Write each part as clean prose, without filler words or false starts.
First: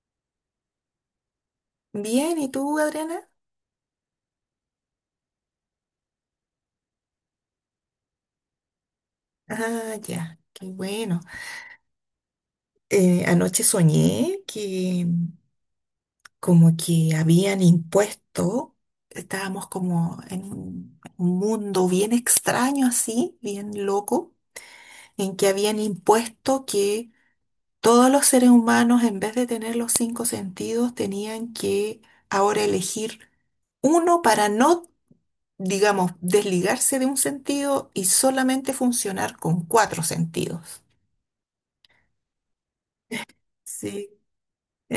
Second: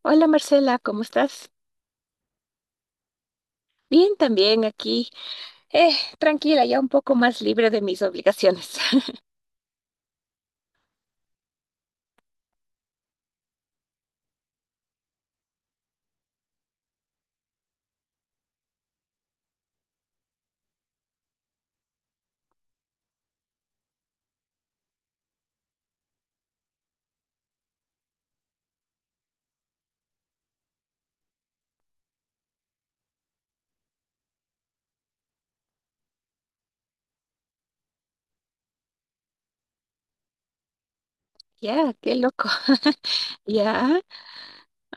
Hola Marcela, ¿cómo estás? Bien, ¿y tú, Adriana? Bien, también aquí. Tranquila, ya un poco más libre de mis obligaciones. Ah, ya, qué bueno. Anoche soñé que como que habían impuesto, estábamos como en un mundo bien extraño así, bien loco, en que habían impuesto que todos los seres humanos, en vez de tener los 5 sentidos, tenían que ahora elegir uno para no, digamos, desligarse de un sentido y solamente funcionar con 4 sentidos. Ya, qué loco. Ya, Sí,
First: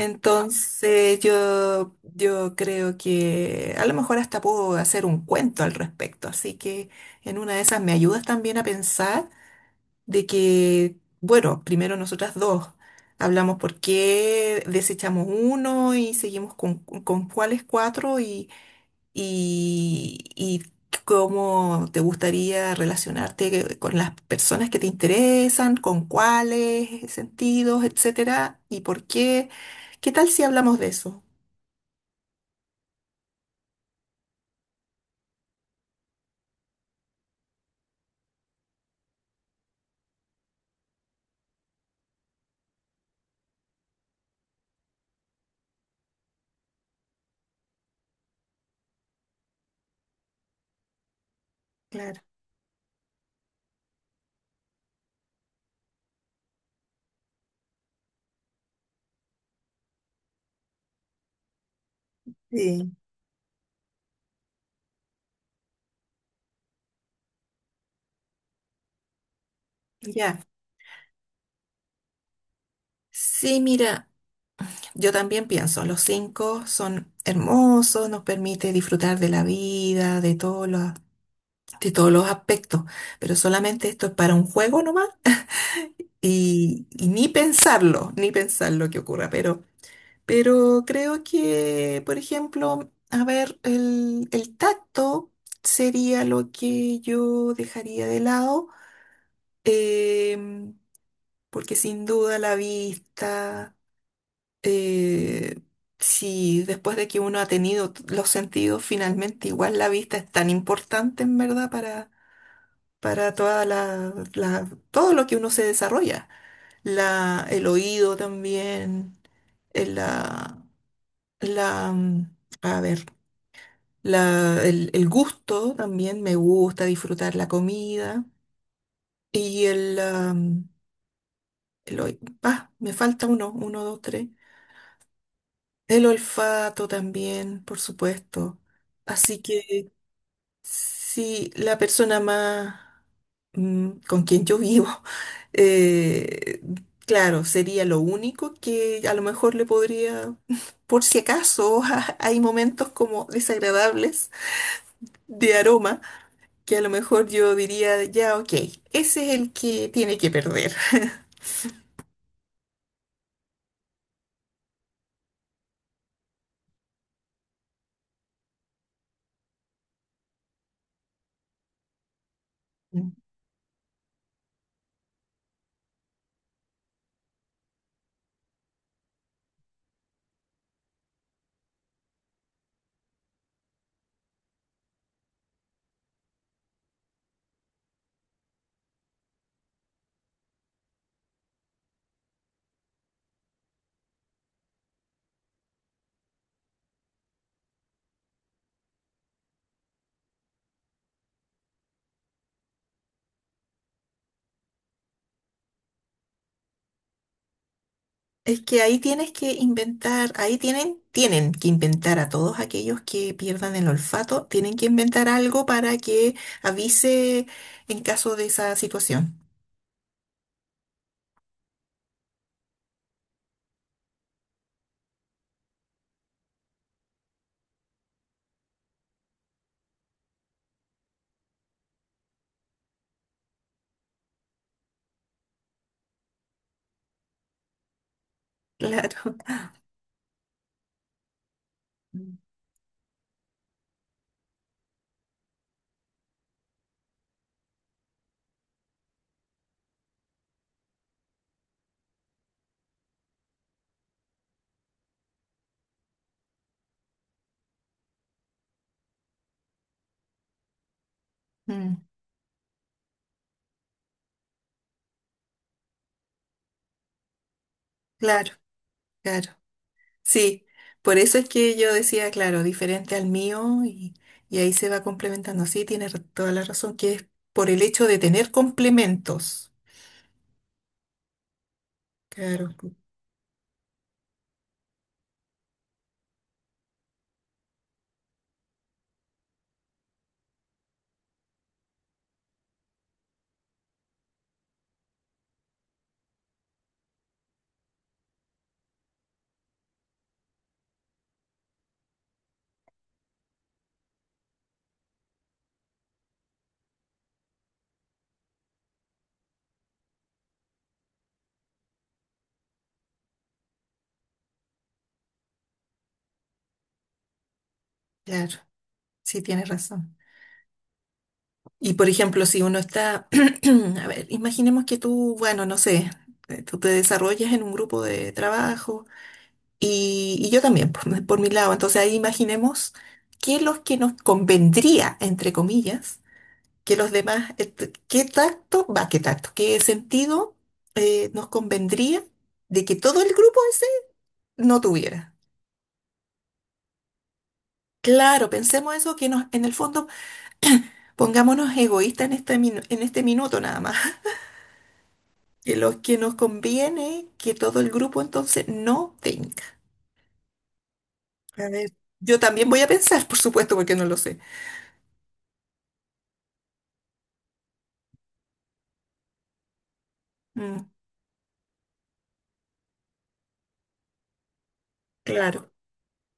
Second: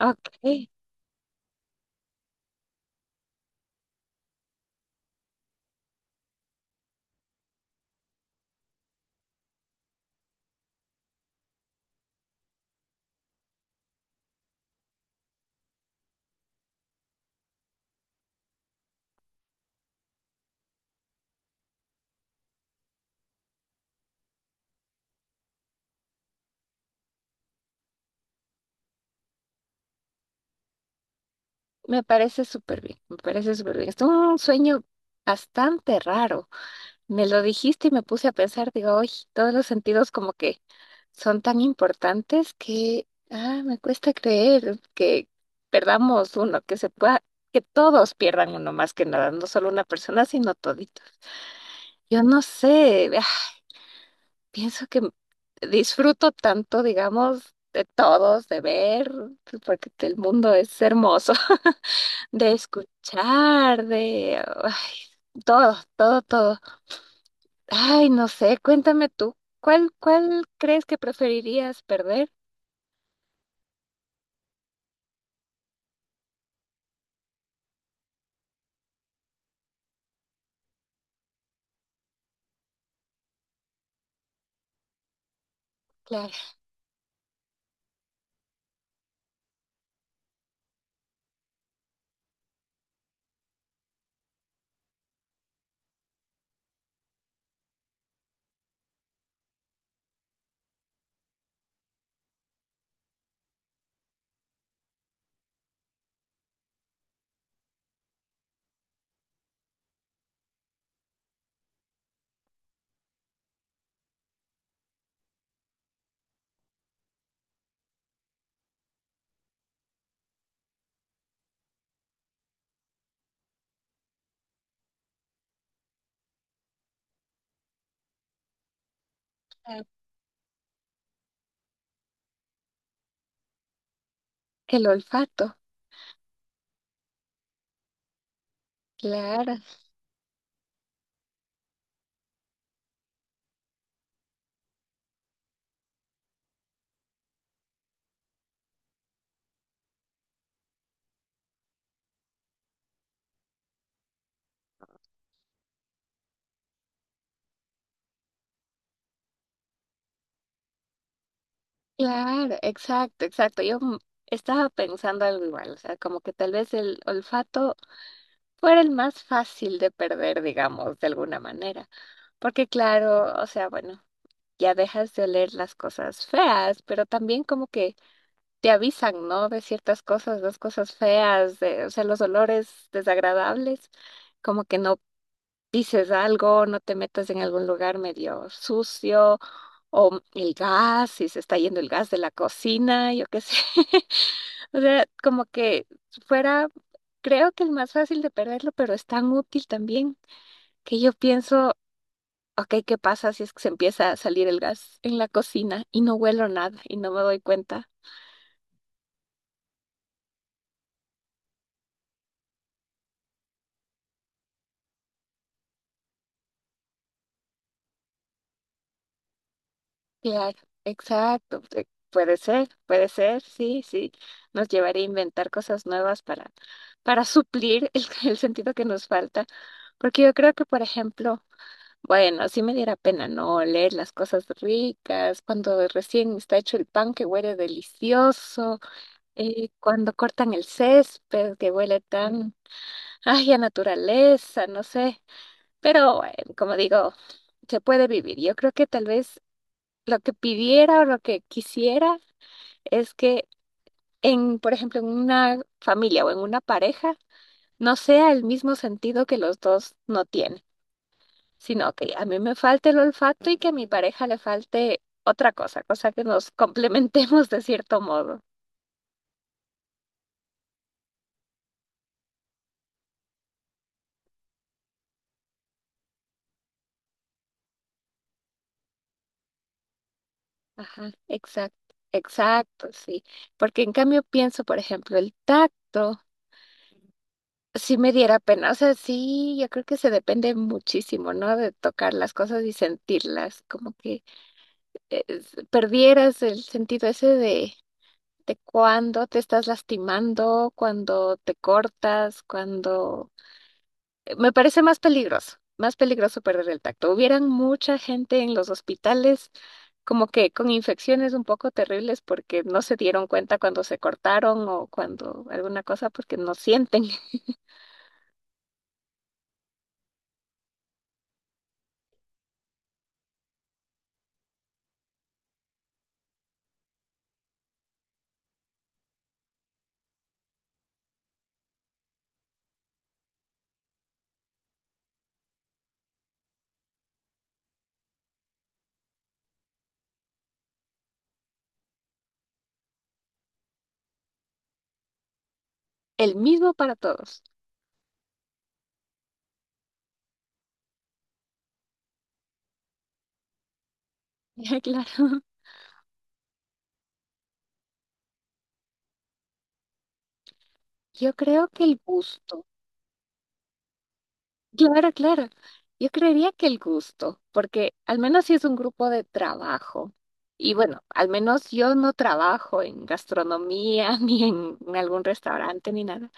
ok. yo creo que a lo mejor hasta puedo hacer un cuento al respecto, así que en una de esas me ayudas también a pensar de que, bueno, primero nosotras dos hablamos por qué desechamos uno y seguimos con cuáles 4 y cómo te gustaría relacionarte con las personas que te interesan, con cuáles sentidos, etcétera, y por qué. ¿Qué tal si hablamos de eso? Me parece súper bien, me parece súper bien. Es un sueño bastante raro. Me lo dijiste y me puse a pensar, digo, hoy todos los sentidos como que son tan importantes que, me cuesta creer que perdamos uno, que se pueda, que todos pierdan uno más que nada, no solo una persona, sino toditos. Claro. Yo no sé, pienso que disfruto tanto, digamos, de todos, de ver, porque el mundo es hermoso, de Sí. escuchar, de ay, todo, todo, todo. Ay, no sé, cuéntame tú, ¿cuál, Ya. cuál crees que preferirías perder? Sí, mira, yo también pienso, los cinco son hermosos, nos permite disfrutar de la vida, de todos los aspectos, pero solamente esto es para un juego nomás Claro, y ni pensarlo, ni pensar lo que ocurra, pero creo que, por ejemplo, a ver, el tacto sería lo que yo dejaría de lado. Em, Porque sin duda la vista, eh, si después de que uno ha tenido t- los sentidos, finalmente igual la vista es tan importante en verdad para toda la, la- todo lo que uno se desarrolla. La, el oído también, el- la, la, mm, a ver, la, el gusto también, me gusta disfrutar la comida y el oí- me falta uno, 1, 2, 3. el olfato. El olfato también, por supuesto. Así Claro, que si la persona más con quien yo vivo, eh, claro, sería lo único que a lo mejor le podría, por si acaso, hay momentos como desagradables de aroma, que a lo mejor yo diría, ya, ok, ese es el que tiene que perder. claro, exacto, exacto. Yo estaba pensando algo igual, o sea, como que tal vez el olfato fuera el más fácil de perder, digamos, de alguna manera. Porque claro, o sea, bueno, ya dejas de oler las cosas feas, pero también como que te avisan, ¿no? De ciertas cosas, las cosas feas, de, o sea, los olores desagradables, como que no pises algo, no te metas en algún lugar medio sucio, o el gas, si se está yendo el gas de la cocina, yo qué sé. O sea, como que fuera, creo que el más fácil de perderlo, pero es tan útil también que yo pienso, ok, ¿qué pasa si es que se empieza a salir el gas en la cocina y no huelo nada y no me doy cuenta? Es que ahí tienes que inventar, ahí tienen, tienen que inventar a todos aquellos que pierdan el olfato, tienen que inventar algo para que avise en caso de esa situación. Claro, exacto. Puede ser, sí, sí. Nos llevaría a inventar cosas nuevas para suplir el, el sentido que nos falta. Porque yo creo que, por ejemplo, bueno, sí me diera pena no oler las cosas ricas, cuando recién está hecho el pan que huele delicioso, Claro. Cuando cortan el césped que huele Mm. tan Ay, a naturaleza, no sé. Pero bueno, como digo, se puede vivir. Yo creo que tal vez lo que pidiera o lo que quisiera es que en, por ejemplo, en una familia o en una pareja, no sea el mismo sentido que los dos no tienen, sino Mm, que a mí me falte el olfato y que a mi pareja le falte otra cosa, cosa que nos complementemos de cierto modo. claro, claro. Sí, por eso es que yo decía, claro, diferente al mío y ahí se va complementando. Sí, tienes ra- toda la razón, que es por el hecho de tener complementos. Ajá, exacto, Claro, exacto, sí. Porque en cambio pienso, por ejemplo, el tacto. Sí me diera pena. O sea, sí, yo creo que se depende muchísimo, ¿no? De tocar las cosas y sentirlas, como que perdieras el sentido ese de cuando te estás lastimando, cuando te cortas, cuando... Me parece más peligroso perder el tacto. Hubieran mucha gente en los hospitales como que con infecciones un poco terribles porque no se dieron cuenta cuando se cortaron o cuando alguna cosa porque no sienten claro, sí, tienes razón. Y por ejemplo, si uno está, a ver, imaginemos que tú, bueno, no sé, tú te desarrollas en un grupo de trabajo y yo también, por mi lado. Entonces ahí imaginemos qué es lo que nos convendría, entre comillas, que los demás, t- qué tacto, va, qué tacto, qué sentido nos convendría de que todo el grupo ese no tuviera. el mismo para todos. Claro, pensemos eso, que nos, en el fondo pongámonos egoístas en este, minu- en este minuto nada más. Claro, De los que nos conviene que todo el grupo entonces no tenga. yo creo A que ver, el yo gusto, también voy a pensar, por supuesto, porque no lo sé. claro, claro, yo creería que el gusto, porque al menos si es un grupo de trabajo, y Mm, bueno, al menos yo no trabajo en gastronomía ni en, en algún claro. restaurante ni nada,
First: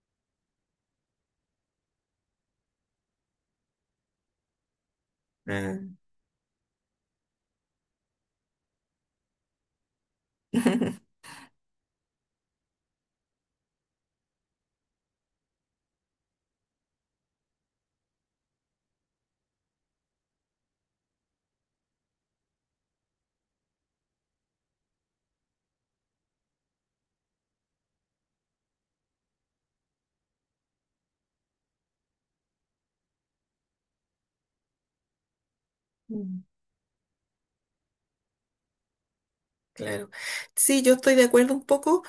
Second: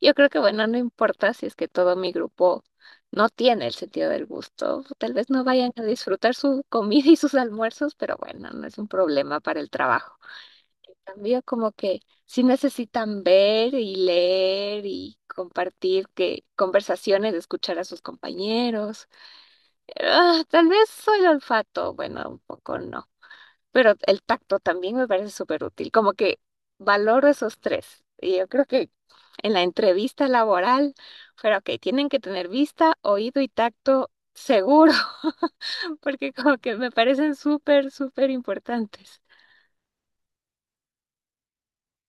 yo creo que bueno, no importa si es que todo mi grupo no tiene el sentido del gusto, tal vez no vayan a Ah. disfrutar su comida y sus almuerzos, pero bueno, no es un problema para el trabajo. Cambio, como que sí necesitan ver y leer y compartir que conversaciones, escuchar a sus compañeros. Ah, tal vez soy el olfato, bueno, un poco no, pero el tacto también me parece súper útil, como que valoro esos tres. Y yo creo que en la entrevista laboral, pero ok, tienen que tener vista, oído y tacto seguro, porque Mm, como que me parecen súper, súper importantes. claro. Sí, yo estoy de acuerdo un poco.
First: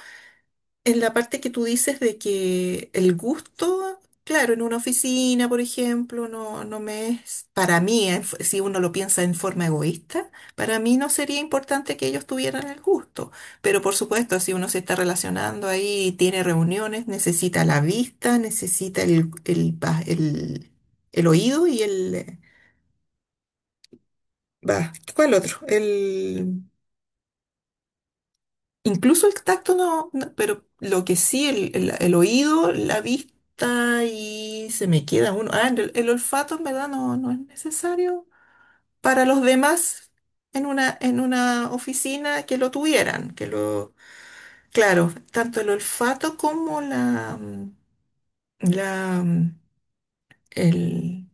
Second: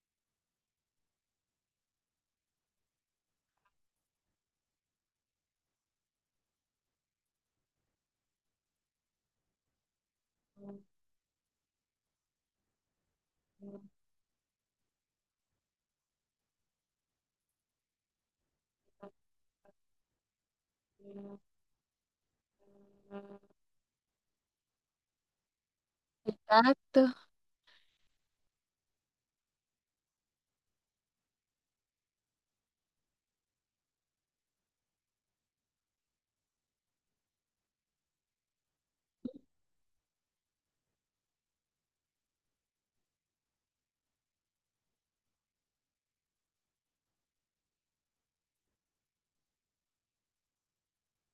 En la parte que tú dices de que el gusto, claro, en una oficina, por ejemplo, no, no me es, para mí, en f- si uno lo piensa en forma egoísta, para mí no sería importante que ellos tuvieran el gusto. Pero por supuesto, si uno se está relacionando ahí, tiene reuniones, necesita la vista, necesita el, va- el oído y el... Va, ¿cuál otro? El tacto, Incluso el tacto no, no, pero lo que sí, el oído, la vista y se me queda uno. Ah, el olfato en verdad no, no es necesario para los demás en una oficina que lo tuvieran, que lo, claro, tanto el olfato como la, mm, el,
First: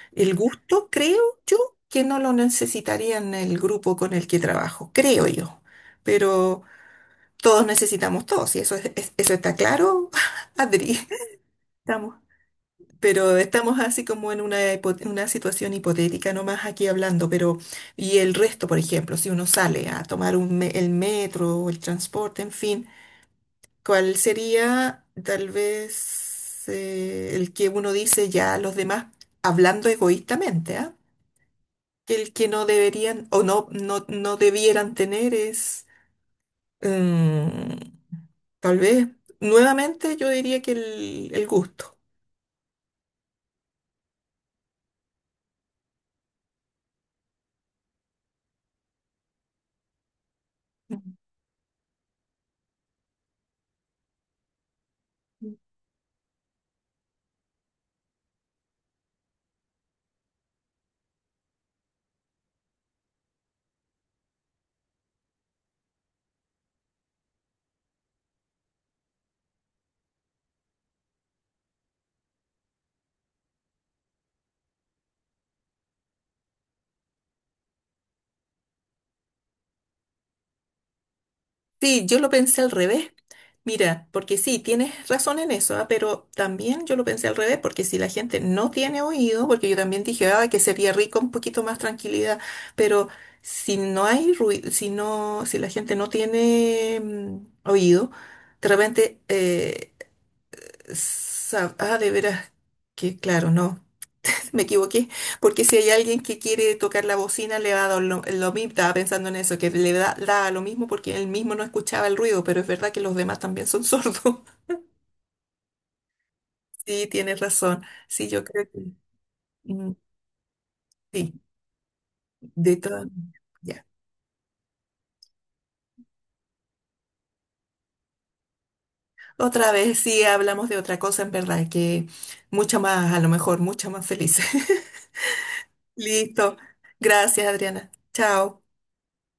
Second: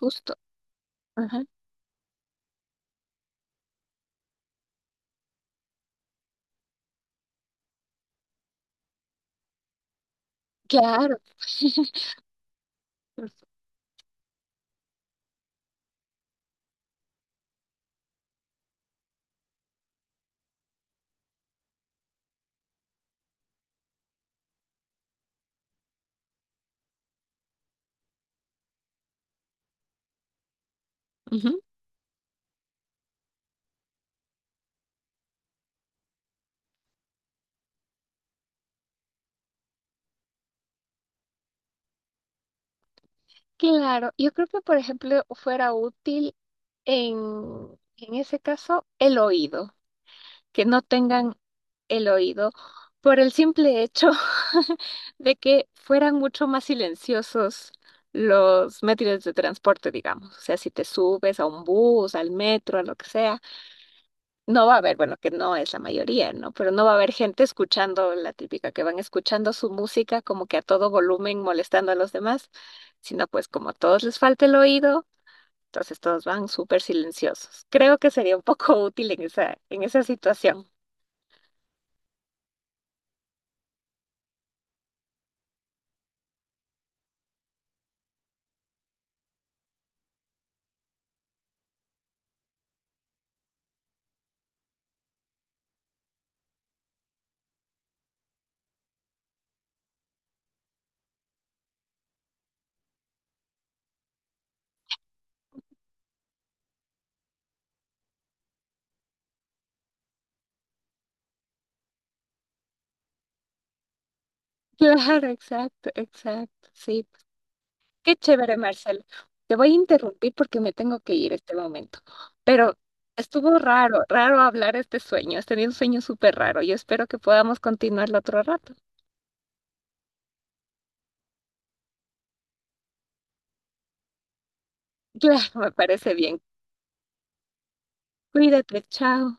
justo. el gusto, creo yo, que no lo necesitarían el grupo con el que trabajo, creo yo. Pero todos necesitamos todos, y eso, es- eso está claro, Adri. Claro. Estamos, pero estamos así como en una, hipo- una situación hipotética nomás aquí hablando, pero y el resto, por ejemplo, si uno sale a tomar un me- el metro o el transporte, en fin, ¿cuál sería tal vez el que uno dice ya a los demás hablando egoístamente, ¿ah? Ujú. Que el que no deberían o no, no, no debieran tener es... mm, tal vez, nuevamente, yo diría que el gusto. Claro, yo creo que por ejemplo fuera útil en, en ese caso el oído, que no Ujú. tengan el oído por el simple hecho de que fueran mucho más silenciosos los métodos de transporte, digamos. O sea, si te subes a un bus, al metro, a lo que sea no va a haber, bueno, que no es la mayoría, ¿no? Pero no va a haber gente escuchando la típica, que van escuchando su música como que a todo volumen molestando a los demás, sino pues como a todos les falta el oído, entonces todos van súper silenciosos. Creo que sería un poco útil en esa situación. Sí, yo lo pensé al revés. Mira, porque sí, tienes razón en eso, ah, pero también yo lo pensé al revés, porque si la gente no tiene oído, porque yo también dije, ah, que sería rico un poquito más tranquilidad, pero si no hay ruido, si no, si la gente no tiene oído, de repente, sa- ah, de veras, que claro, no. Me equivoqué, porque si hay alguien que quiere tocar la bocina, le va a dar lo mismo. Estaba pensando en eso, que le da, da lo mismo porque él mismo no escuchaba el ruido, pero es verdad que los demás también son sordos. Claro, exacto, exacto, sí. Sí, tienes razón. Qué Sí, yo chévere, creo que Marcelo. Te voy a mm, interrumpir porque me tengo que ir sí, este momento, pero de todas maneras. estuvo Ya. raro, raro hablar este sueño. Has tenido un sueño súper raro. Yo espero que podamos continuarlo otro rato. Otra vez sí hablamos de otra cosa, en verdad, que mucha más, a lo mejor, mucha más feliz. Claro, me parece bien. Listo. Gracias, Adriana. Chao. Cuídate, chao.